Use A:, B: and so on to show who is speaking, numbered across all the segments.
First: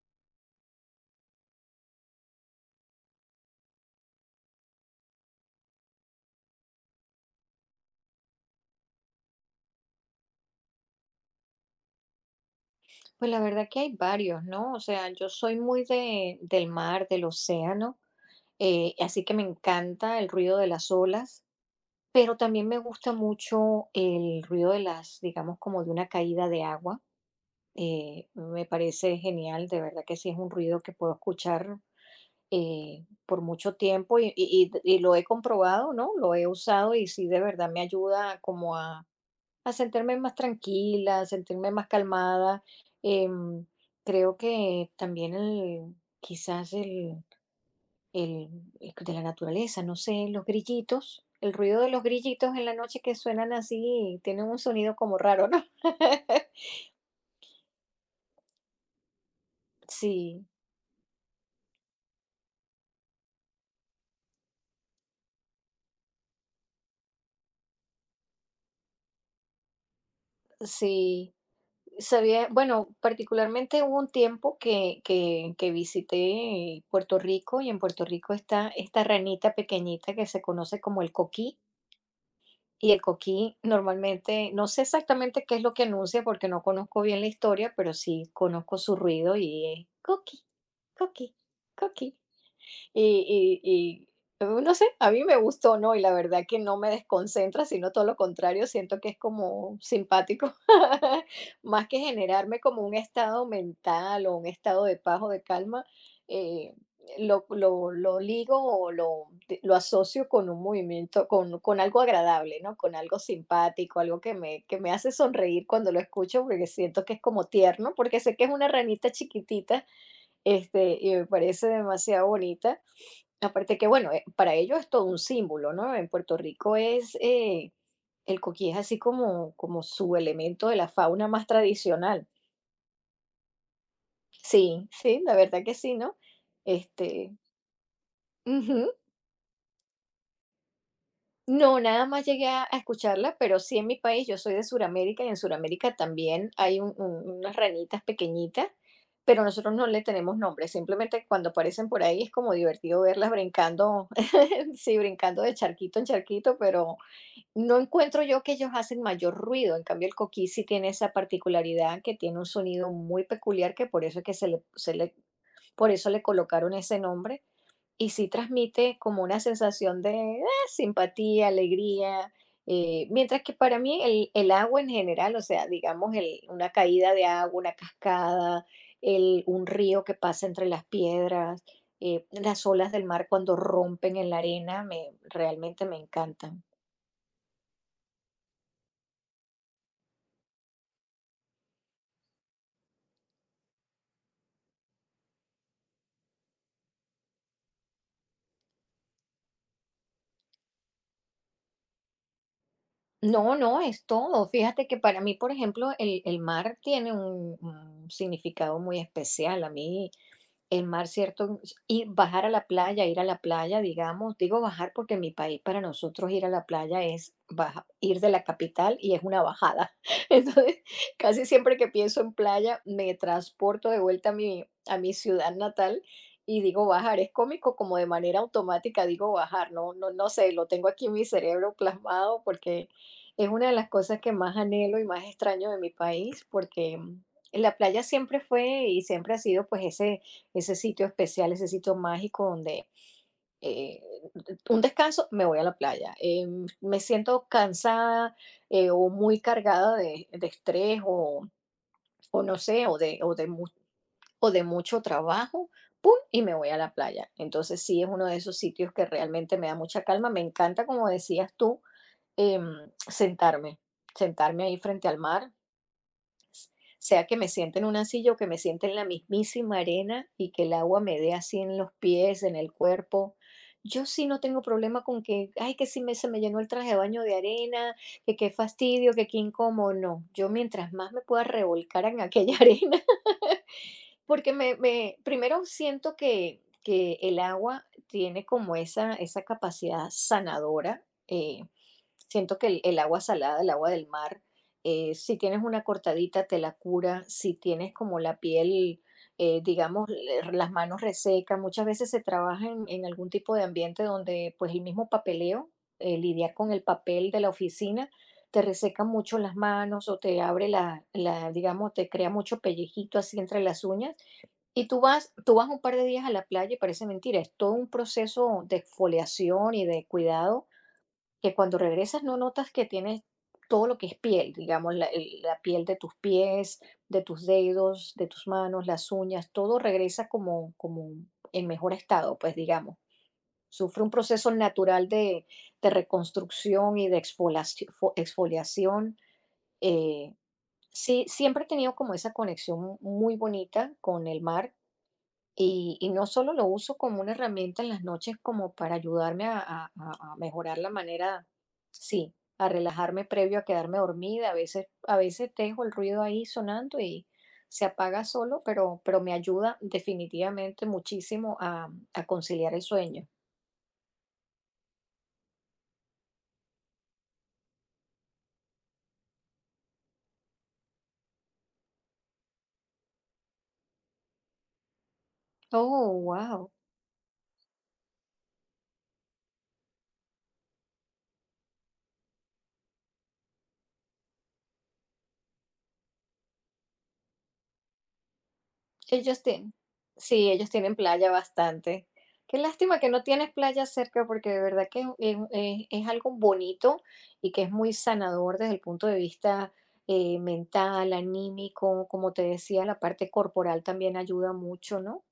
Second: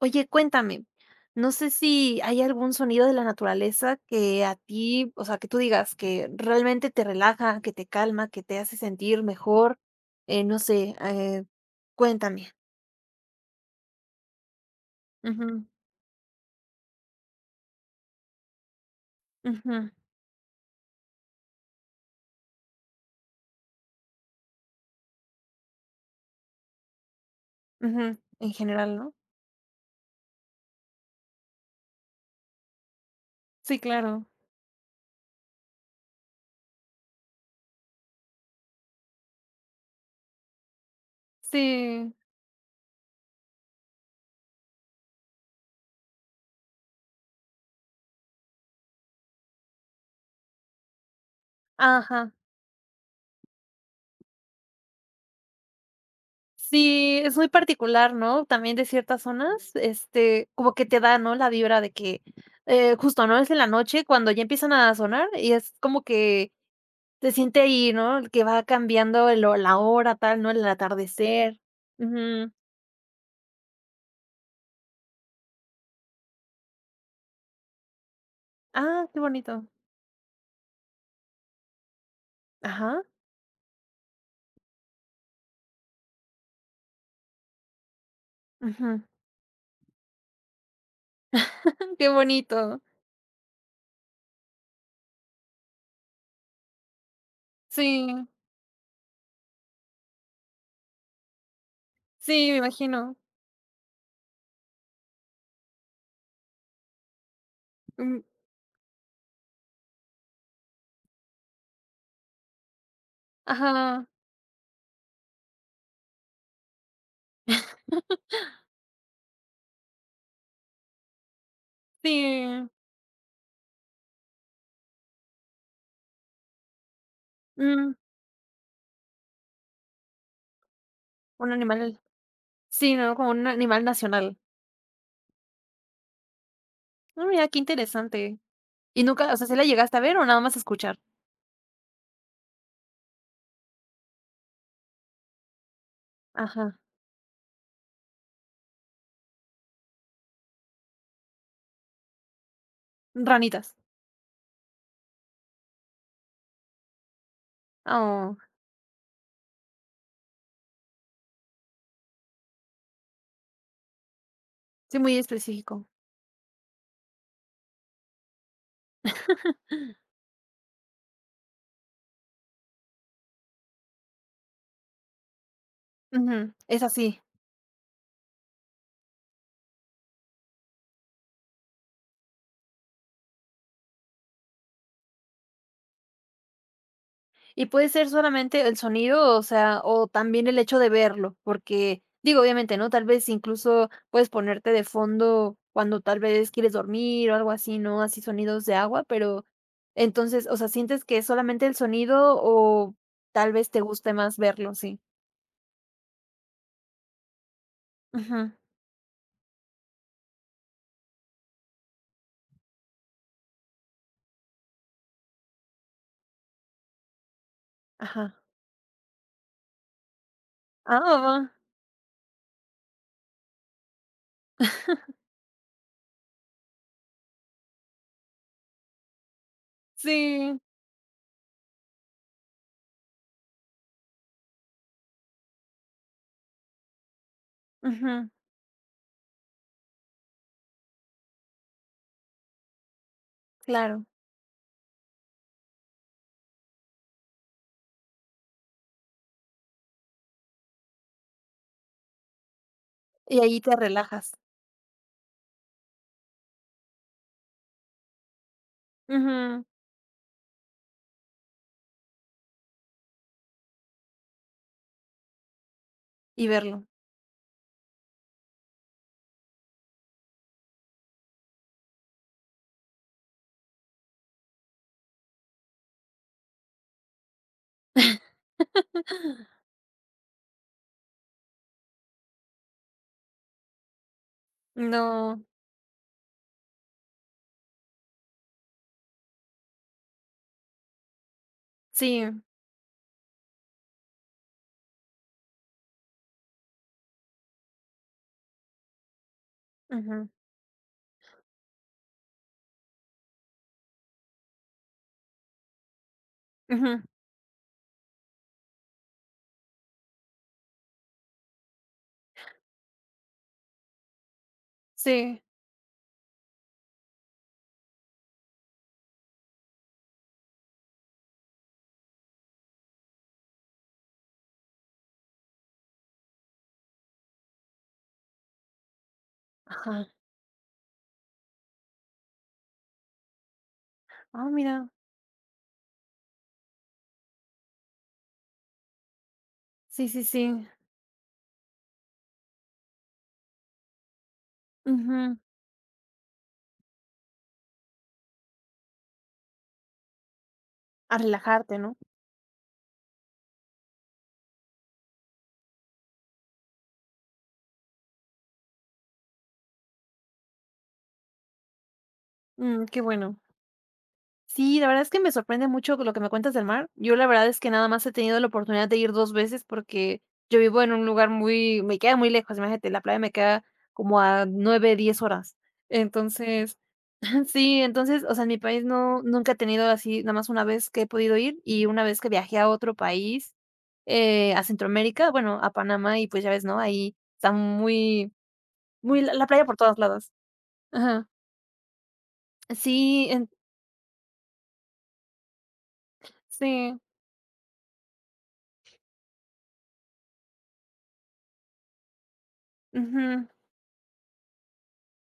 A: Oye, cuéntame, no sé si hay algún sonido de la naturaleza que a ti, o sea, que tú digas que realmente te relaja, que te calma, que te hace sentir mejor, no sé, cuéntame.
B: Pues la verdad que hay varios, ¿no? O sea, yo soy
A: Ujú,
B: muy del mar, del océano, así que me
A: ujú,
B: encanta el ruido de las olas, pero también me gusta mucho el ruido digamos, como de una caída de agua.
A: ujú. En
B: Me
A: general, ¿no?
B: parece genial, de verdad que sí es un ruido que puedo escuchar por mucho
A: Sí,
B: tiempo,
A: claro.
B: y lo he comprobado, ¿no? Lo he usado y sí de verdad me ayuda como a sentirme más tranquila, a sentirme más
A: Sí.
B: calmada. Em, Creo que también quizás el- el de la naturaleza, no sé, los grillitos, el ruido de los
A: Ajá.
B: grillitos en la noche que suenan así, tienen un sonido como raro, ¿no?
A: Sí, es muy particular, ¿no? También de ciertas zonas,
B: Sí,
A: este, como que te da, ¿no? La vibra de que justo, ¿no? Es en la noche cuando ya empiezan a sonar y es como que se siente ahí, ¿no? Que va cambiando el ho la hora, tal, ¿no? El
B: sí.
A: atardecer.
B: Sabía,
A: Ujú.
B: bueno, particularmente hubo un tiempo que visité Puerto Rico, y en Puerto Rico está esta
A: Ah, qué
B: ranita
A: bonito.
B: pequeñita que se conoce como el coquí. Y el
A: Ajá.
B: coquí normalmente, no sé exactamente qué es lo que anuncia porque no conozco bien la historia, pero sí conozco su
A: Ujú.
B: ruido y es coquí, coquí,
A: Qué
B: coquí.
A: bonito.
B: Y y no sé, a mí me gustó, ¿no? Y la verdad que no me desconcentra, sino
A: Sí,
B: todo lo contrario, siento que es como simpático, más que
A: sí, me
B: generarme como un
A: imagino.
B: estado mental o un estado de paz o de calma. Eh, lo lo lo
A: Mm,
B: ligo o lo asocio con un movimiento, con algo agradable, ¿no? Con algo simpático,
A: ajá,
B: algo que me hace sonreír cuando lo escucho, porque siento que es como tierno, porque sé que es una ranita chiquitita, este, y me parece demasiado
A: sí.
B: bonita. Aparte que, bueno, para ellos es todo un símbolo, ¿no? En Puerto Rico
A: Mm,
B: el coquí es así como su elemento de la fauna más
A: un animal
B: tradicional.
A: sí, ¿no? Como un animal nacional.
B: Sí, sí, la verdad que sí, ¿no?
A: Ah,
B: Este,
A: mira, qué interesante.
B: ujú.
A: ¿Y nunca, o sea, se la llegaste a ver o nada más a escuchar?
B: No, nada más llegué a escucharla, pero sí en mi país, yo soy de Sudamérica, y en Sudamérica también
A: Ajá.
B: hay unas ranitas pequeñitas, pero nosotros no le tenemos nombre, simplemente cuando aparecen por ahí es como divertido verlas
A: Ranitas.
B: brincando, sí, brincando de charquito en charquito. Pero no encuentro
A: Oh,
B: yo que ellos hacen mayor ruido; en cambio, el coquí sí tiene esa particularidad, que tiene un sonido muy peculiar, que por eso es que
A: sí, muy específico.
B: por eso le colocaron ese nombre, y sí transmite como una sensación de ah, simpatía, alegría. Mientras que para mí el agua en general, o sea, digamos
A: Ujú,
B: una
A: es
B: caída
A: así.
B: de agua, una cascada, un río que pasa entre las piedras, las olas del mar cuando rompen en la arena, realmente me encantan.
A: Y puede ser solamente el sonido, o sea, o también el hecho de verlo, porque digo, obviamente, ¿no? Tal vez incluso puedes ponerte de fondo cuando tal vez quieres dormir o algo así, ¿no? Así sonidos de agua, pero entonces, o sea, ¿sientes que es solamente el sonido o tal
B: No,
A: vez
B: no,
A: te
B: es
A: guste más
B: todo.
A: verlo?
B: Fíjate que
A: Sí.
B: para mí, por ejemplo, el mar tiene un
A: Ujú,
B: significado muy especial. A mí, el mar, ¿cierto? Y bajar a la playa, ir a la playa, digamos. Digo bajar porque en mi país para nosotros ir a la playa es ir de
A: ajá.
B: la capital y es una bajada. Entonces, casi
A: Ah,
B: siempre que pienso en playa, me transporto de vuelta a mi, ciudad natal y digo bajar. Es cómico como de manera automática digo bajar, no, no, no sé,
A: sí.
B: lo tengo aquí en mi cerebro plasmado, porque es una de las cosas que más anhelo y más extraño de mi país. La playa
A: Ujú,
B: siempre fue y siempre ha sido pues ese sitio especial, ese sitio mágico donde eh,
A: claro.
B: un descanso, me voy a la playa. Me siento cansada, o muy cargada de estrés, o no sé, o de, o,
A: Y
B: de
A: ahí
B: mu-
A: te relajas.
B: o de mucho trabajo, ¡pum!, y me voy a la playa. Entonces, sí es uno de esos sitios que realmente
A: Ujú,
B: me da mucha calma. Me encanta, como decías tú, em, sentarme, sentarme, ahí frente al mar,
A: y verlo.
B: sea que me siente en una silla o que me siente en la mismísima arena y que el agua me dé así en los pies, en el cuerpo. Yo sí no tengo problema con que, ay, que si me, se me llenó el traje de baño de arena, que qué fastidio, que qué incómodo. No, yo, mientras más me pueda revolcar en aquella arena, porque
A: No.
B: primero siento que el agua tiene como esa, capacidad sanadora.
A: Sí.
B: Siento que el agua salada, el agua del mar, si tienes una cortadita te la cura, si tienes como la piel, digamos,
A: Ujú,
B: las manos resecas, muchas veces se trabaja en algún tipo de ambiente donde, pues, el mismo papeleo, lidiar con el
A: ujú.
B: papel de la oficina, te reseca mucho las manos, o te abre digamos, te crea mucho pellejito así entre las uñas. Y tú vas,
A: Sí,
B: tú vas un par de días a la playa y parece mentira, es todo un proceso de exfoliación y de cuidado, que cuando regresas no notas que tienes todo lo que es piel, digamos, la piel de tus pies, de tus dedos, de tus manos, las uñas, todo
A: ajá.
B: regresa como en mejor estado, pues, digamos. Sufre un
A: Ah,
B: proceso
A: mira,
B: natural de reconstrucción y de exfoliación.
A: sí, sí,
B: eh,
A: sí.
B: sí, siempre he tenido como esa conexión muy bonita con el mar,
A: Ujú.
B: y no solo lo uso como una herramienta en las noches como para ayudarme a, a mejorar la
A: A
B: manera,
A: relajarte, ¿no?
B: sí, a relajarme previo a quedarme dormida. a veces, dejo el ruido ahí sonando y se apaga solo, pero me ayuda definitivamente muchísimo a conciliar el
A: Mm, qué
B: sueño.
A: bueno. Sí, la verdad es que me sorprende mucho lo que me cuentas del mar. Yo la verdad es que nada más he tenido la oportunidad de ir 2 veces porque yo vivo en un lugar muy me queda muy lejos, imagínate, la playa me queda como a 9 10 horas.
B: Oh, wow.
A: Entonces, sí, entonces, o sea, en mi país no nunca he tenido así, nada más una vez que he podido ir y una vez que viajé a otro país, a Centroamérica, bueno, a Panamá y, pues, ya ves, ¿no? Ahí está muy Muy la
B: Ellos
A: la playa
B: tienen
A: por todos lados.
B: sí, ellos tienen
A: Ajá.
B: playa bastante. Qué lástima que no
A: Sí, en
B: tienes playa cerca, porque de verdad que es, es algo
A: sí,
B: bonito y que es muy sanador desde el punto de vista mental, anímico, como te decía; la parte
A: ujú.
B: corporal también ayuda mucho, ¿no?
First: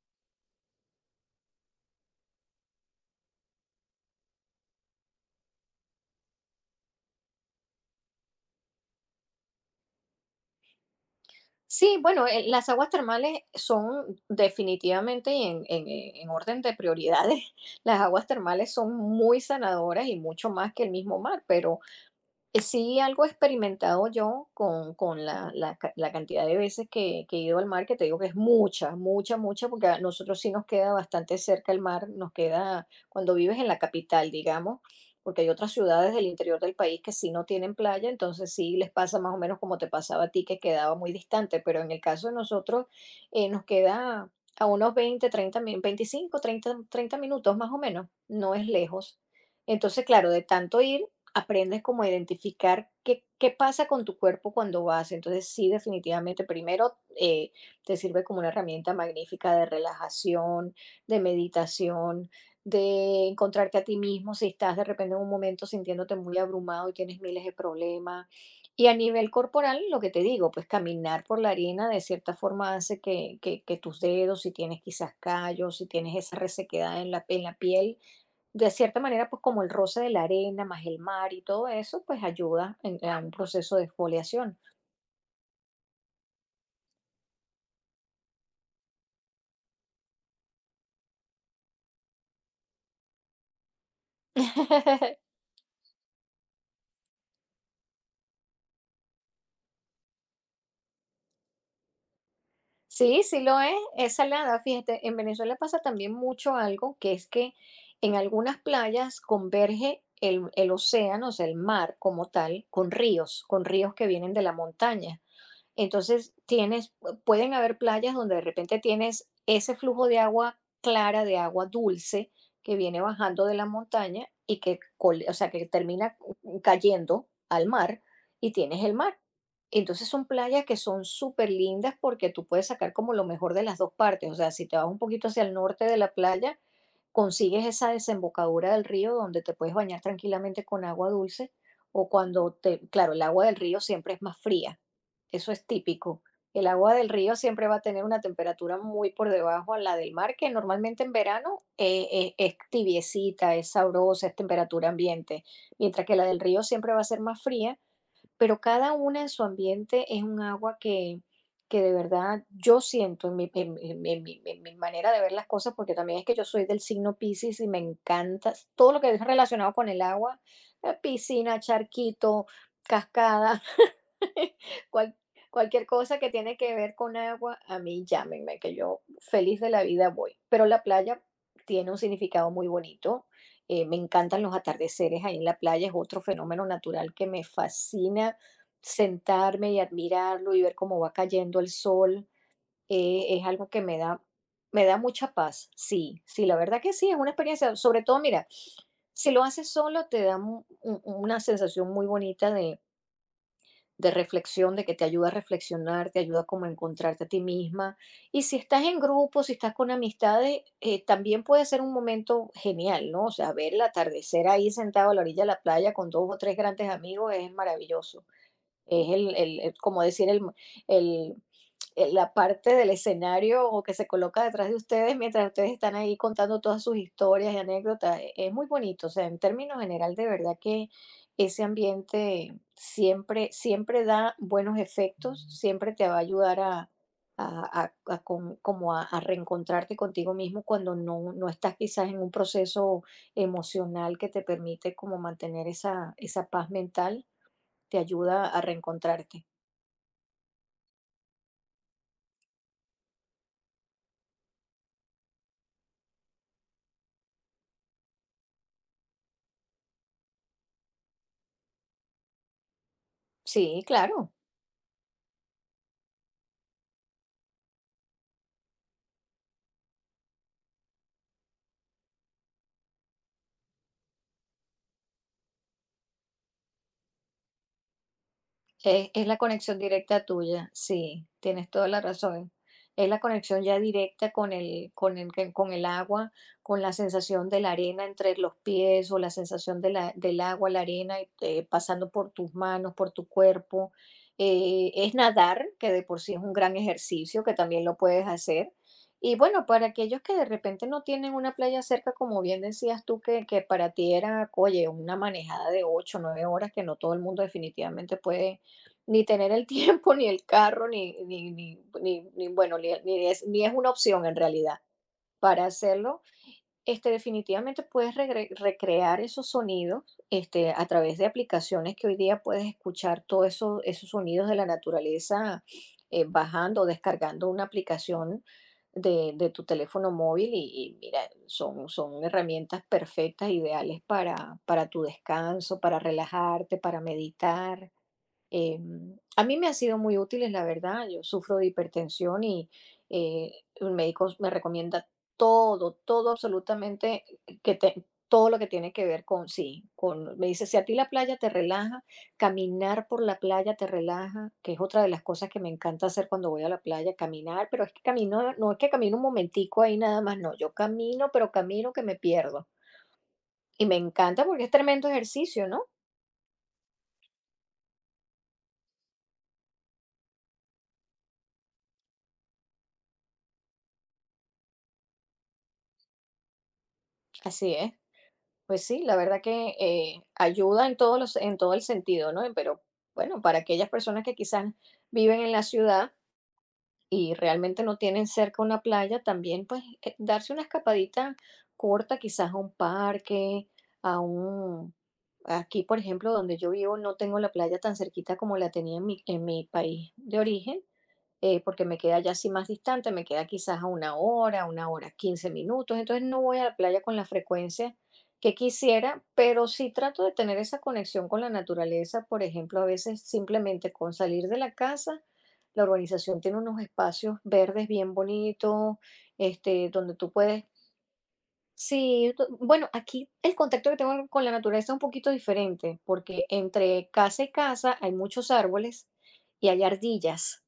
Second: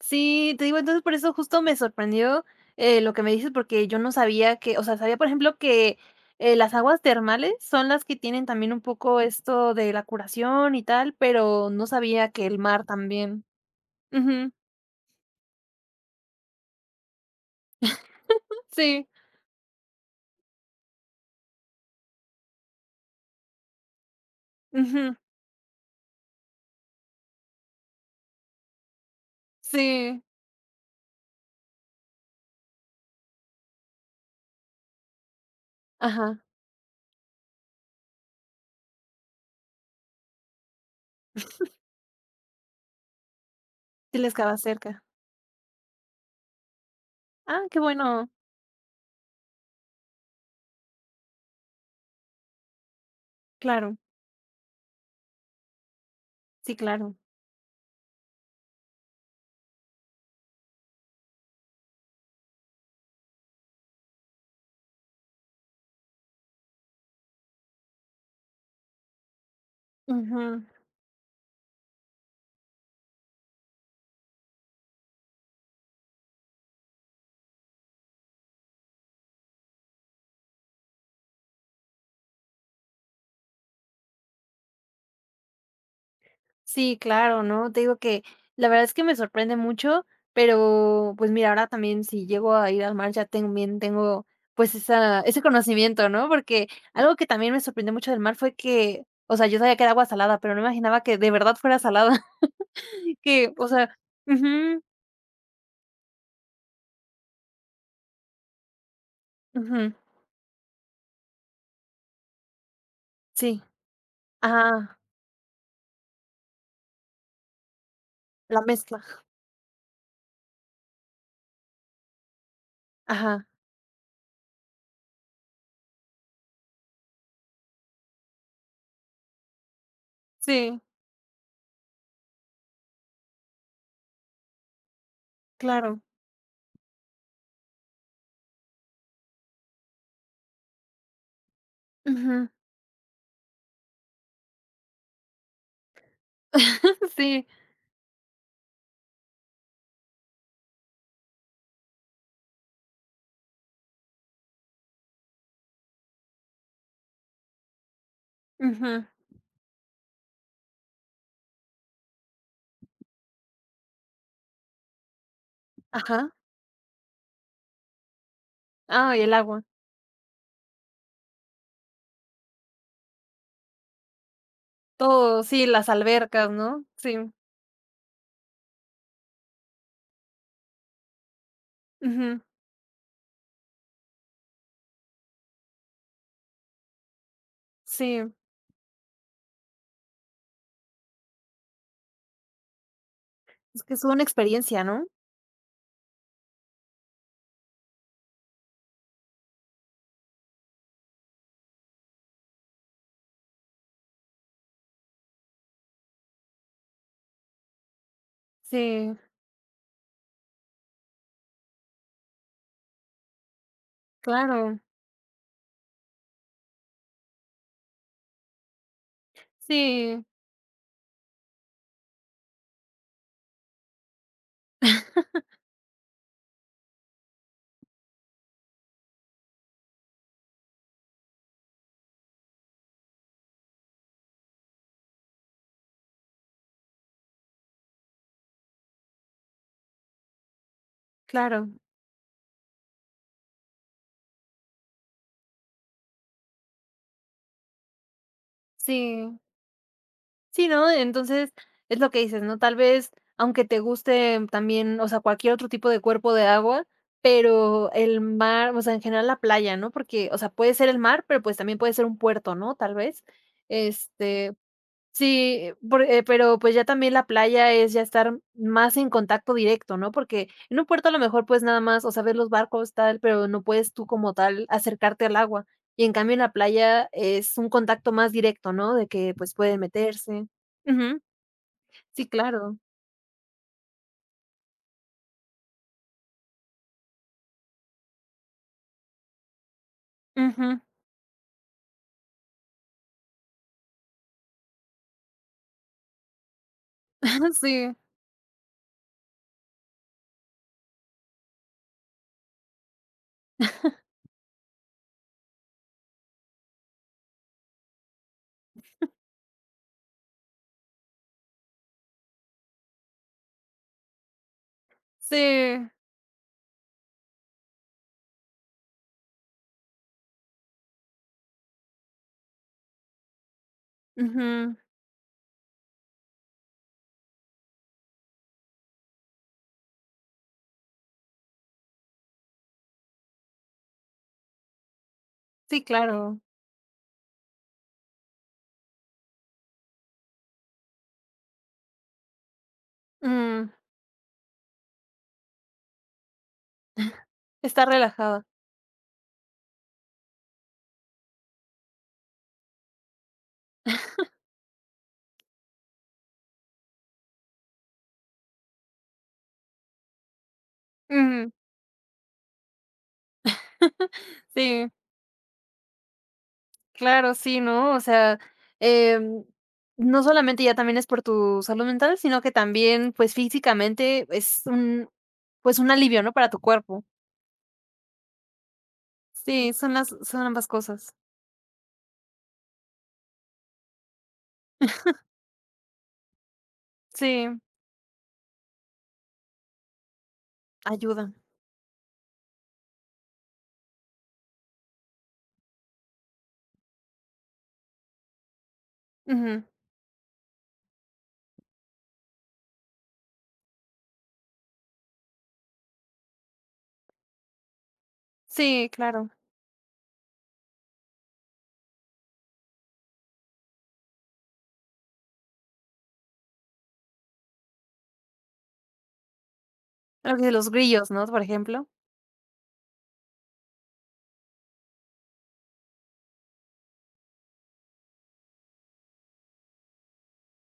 A: Sí, te digo, entonces por eso justo me sorprendió, lo que me dices, porque yo no sabía que o sea, sabía, por ejemplo, que, las aguas termales son las que tienen también un poco esto de la curación y tal, pero no
B: Sí, bueno,
A: sabía que el
B: las
A: mar
B: aguas termales
A: también.
B: son
A: Ujú.
B: definitivamente, y en orden de prioridades, las aguas termales son
A: Sí,
B: muy sanadoras y mucho más que el mismo mar. Pero sí, algo he experimentado yo con
A: ujú,
B: con la cantidad de veces que he ido al mar, que te digo que es mucha, mucha, mucha, porque a
A: sí,
B: nosotros sí nos queda bastante cerca el mar, nos queda cuando vives en la capital, digamos, porque hay otras ciudades del
A: ajá,
B: interior del país que sí no tienen playa, entonces sí les pasa más o menos como te pasaba a ti, que quedaba muy distante. Pero en el caso de nosotros, nos
A: sí
B: queda
A: les quedaba
B: a unos
A: cerca.
B: 20 30 min 25 30 30 minutos
A: Ah,
B: más o
A: qué
B: menos,
A: bueno.
B: no es lejos. Entonces, claro, de tanto ir, aprendes como a identificar qué, pasa
A: Claro,
B: con tu cuerpo cuando vas. Entonces, sí, definitivamente,
A: sí,
B: primero,
A: claro.
B: te sirve como una herramienta magnífica de relajación, de meditación, de encontrarte a ti mismo si estás de repente en un momento sintiéndote muy abrumado y tienes miles de problemas. Y a nivel corporal, lo que te digo,
A: Ujú.
B: pues caminar por la arena de cierta forma hace que tus dedos, si tienes quizás callos, si tienes esa resequedad en la, piel, de cierta manera, pues como el roce de la arena, más el mar y todo eso, pues ayuda a un proceso de exfoliación.
A: Sí, claro, ¿no? Te digo que la verdad es que me sorprende mucho, pero pues mira, ahora también si llego a ir al mar ya también tengo pues esa, ese conocimiento, ¿no? Porque algo que también me sorprendió mucho del mar fue que, o sea, yo sabía que era agua salada, pero no imaginaba que de verdad fuera salada,
B: Sí, sí
A: que,
B: lo
A: o
B: es,
A: sea,
B: es salada.
A: ujú,
B: Fíjate, en Venezuela pasa también mucho algo que es que en algunas playas
A: ujú,
B: converge el océano, o sea, el mar como tal, con ríos,
A: sí,
B: con ríos que vienen de la
A: ajá,
B: montaña. Entonces, pueden haber playas donde de
A: la
B: repente
A: mezcla,
B: tienes ese flujo de agua clara, de agua dulce, que viene bajando
A: ajá,
B: de la montaña y que, o sea, que termina cayendo al mar, y tienes el mar. Entonces, son playas que
A: sí,
B: son súper lindas, porque tú puedes sacar como lo mejor de las dos partes. O sea, si te vas un poquito hacia el norte de
A: claro,
B: la playa, consigues esa desembocadura del río donde te puedes bañar tranquilamente con agua dulce, o
A: ujú,
B: claro, el agua del río siempre es más fría, eso es típico. El agua del río
A: sí,
B: siempre va a tener una temperatura muy por debajo a la del mar, que normalmente en verano, es tibiecita, es sabrosa, es temperatura ambiente, mientras que la del río siempre va a ser más fría. Pero cada
A: ujú,
B: una en su ambiente es un agua que de verdad yo siento en mi, en mi manera de ver las cosas, porque también es
A: ajá,
B: que yo soy del signo Piscis y me encanta todo lo que
A: ah,
B: es
A: y el agua,
B: relacionado con el agua, piscina, charquito, cascada, cual-
A: todo, sí,
B: cualquier
A: las
B: cosa que
A: albercas,
B: tiene que
A: ¿no?
B: ver con
A: Sí.
B: agua, a mí llámenme, que yo, feliz de la vida, voy. Pero la playa tiene un
A: Ujú.
B: significado muy bonito. Me encantan los atardeceres ahí en la playa, es otro fenómeno natural que me
A: Sí,
B: fascina sentarme y admirarlo y ver cómo va cayendo el sol. Es algo que
A: es que
B: me
A: es
B: da,
A: una experiencia,
B: me da
A: ¿no?
B: mucha paz. Sí, sí, la verdad que sí, es una experiencia. Sobre todo, mira, si lo haces solo, te da una sensación muy bonita de reflexión, de que te ayuda a reflexionar, te ayuda como a encontrarte a ti misma. Y si estás en
A: Sí,
B: grupo, si estás con amistades, también puede ser un momento genial, ¿no? O sea, ver el atardecer ahí
A: claro,
B: sentado a la orilla de la playa con dos o tres grandes amigos es maravilloso. Es el- como
A: sí,
B: decir, el la parte del escenario o que se coloca detrás de ustedes mientras ustedes están ahí contando todas sus historias y anécdotas. Es muy bonito, o sea, en términos general, de verdad que ese ambiente siempre, siempre da buenos efectos, siempre te va a ayudar a, a reencontrarte contigo mismo cuando no
A: claro,
B: estás quizás en un proceso emocional que te permite como mantener esa paz mental, te ayuda a
A: sí,
B: reencontrarte.
A: sí, ¿no? Entonces, es lo que dices, ¿no? Tal vez, aunque te guste también, o sea, cualquier otro tipo de cuerpo de agua, pero el mar, o sea, en general la playa, ¿no? Porque, o sea, puede ser el mar, pero pues también puede ser un puerto, ¿no? Tal vez,
B: Sí, claro.
A: este, sí, por pero, pues, ya también la playa es ya estar más en contacto directo, ¿no? Porque en un puerto a lo mejor, pues, nada más, o sea, ver los barcos, tal, pero no puedes tú como tal acercarte al agua. Y en cambio en la playa es un contacto más directo, ¿no? De
B: Es
A: que,
B: la
A: pues,
B: conexión
A: pueden
B: directa
A: meterse.
B: tuya,
A: Ujú.
B: sí, tienes toda la
A: Sí,
B: razón.
A: claro.
B: Es la conexión ya directa con el agua, con la sensación de la arena entre los pies o la sensación de la del agua, la
A: Ujú.
B: arena, y, pasando por tus manos, por tu cuerpo. Es nadar, que de por sí es un gran ejercicio, que también
A: Sí,
B: lo puedes hacer. Y bueno, para aquellos que de repente no tienen una playa cerca, como bien decías tú, que para ti era, oye, una manejada de 8, 9 horas, que no todo el mundo definitivamente puede ni tener el tiempo, ni el carro, ni, ni, ni, ni, ni, bueno, ni es una opción en realidad. Para
A: sí.
B: hacerlo, este, definitivamente puedes recrear esos sonidos este, a través de aplicaciones que hoy día puedes escuchar todos esos sonidos de la
A: Ujú.
B: naturaleza, bajando o descargando una aplicación de tu teléfono móvil y mira, son herramientas perfectas, ideales para tu descanso,
A: Sí,
B: para
A: claro.
B: relajarte, para meditar. A mí me han sido muy útiles, la verdad. Yo sufro de hipertensión y
A: Mm,
B: el médico me recomienda todo, todo absolutamente
A: estar relajada.
B: todo lo que tiene que ver con sí, con me dice, si a ti la playa te relaja, caminar por la playa te relaja, que es otra de las cosas que me encanta hacer cuando voy a la playa, caminar, pero es que camino, no es que camino un momentico ahí nada más, no, yo camino,
A: Ujú.
B: pero camino que me pierdo. Y me encanta porque es
A: Sí.
B: tremendo ejercicio, ¿no?
A: Claro, sí, ¿no? O sea, em, no solamente ya también es por tu salud mental, sino que también, pues, físicamente es un, pues, un alivio, ¿no? Para tu cuerpo.
B: Así es. Pues sí, la verdad
A: Sí,
B: que
A: son las son ambas
B: ayuda en
A: cosas.
B: todos los, en todo el sentido, ¿no? Pero bueno, para aquellas personas que quizás viven en la ciudad y
A: Sí,
B: realmente no tienen cerca una playa, también pues darse una
A: ayuda.
B: escapadita corta, quizás a un parque, a un... Aquí, por ejemplo, donde yo vivo, no tengo la playa tan cerquita como la tenía en
A: Ujú.
B: mi país de origen, porque me queda ya así más distante, me queda quizás a una hora, 15 minutos, entonces no voy a la playa con la frecuencia que
A: Sí,
B: quisiera,
A: claro.
B: pero sí trato de tener esa conexión con la naturaleza, por ejemplo, a veces simplemente con salir de la casa, la urbanización tiene unos espacios verdes bien bonitos, este, donde tú
A: Lo que
B: puedes...
A: los grillos, ¿no? Por ejemplo.
B: Sí, bueno, aquí el contacto que tengo con la naturaleza es un poquito diferente, porque entre casa y casa hay muchos árboles y hay ardillas.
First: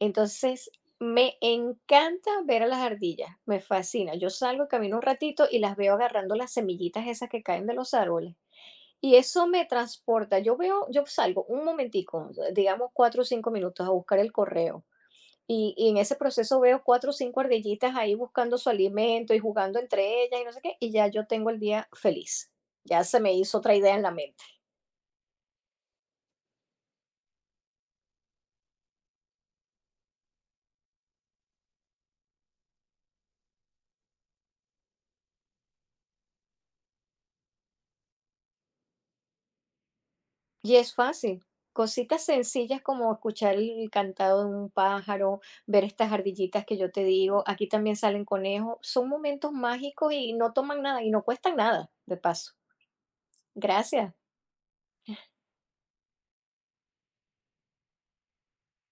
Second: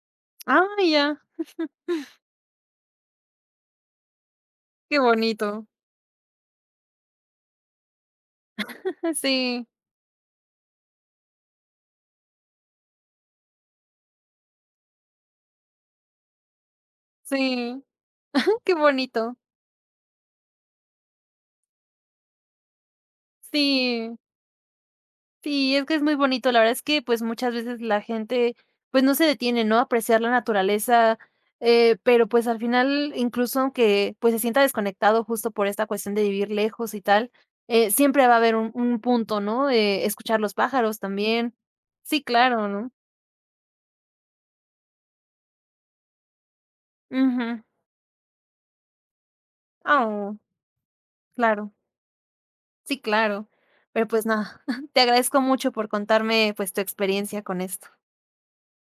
B: Entonces,
A: Ah, ya,
B: me encanta ver a las ardillas, me fascina. Yo salgo, camino
A: qué
B: un ratito y
A: bonito.
B: las veo agarrando las semillitas esas que caen de los árboles. Y eso me
A: Sí,
B: transporta. Yo veo, yo salgo un momentico, digamos 4 o 5 minutos a buscar el correo. Y en ese proceso veo cuatro o cinco
A: sí.
B: ardillitas ahí buscando su
A: Qué
B: alimento
A: bonito.
B: y jugando entre ellas y no sé qué. Y ya yo tengo el día feliz. Ya se me hizo otra idea en la
A: Sí.
B: mente.
A: Sí, es que es muy bonito. La verdad es que, pues, muchas veces la gente, pues, no se detiene, ¿no?, a apreciar la naturaleza, pero, pues, al final, incluso aunque, pues, se sienta desconectado justo por esta cuestión de vivir lejos y tal, siempre va a haber un punto, ¿no?, escuchar los
B: Y es
A: pájaros
B: fácil.
A: también. Sí,
B: Cositas
A: claro,
B: sencillas
A: ¿no?
B: como escuchar el cantado de un pájaro, ver estas ardillitas que yo te digo,
A: Ujú.
B: aquí también salen conejos, son momentos mágicos y
A: Oh,
B: no toman nada y no cuestan
A: claro.
B: nada, de paso.
A: Sí, claro. Pero,
B: Gracias.
A: pues, nada, te agradezco mucho por contarme, pues, tu experiencia con esto.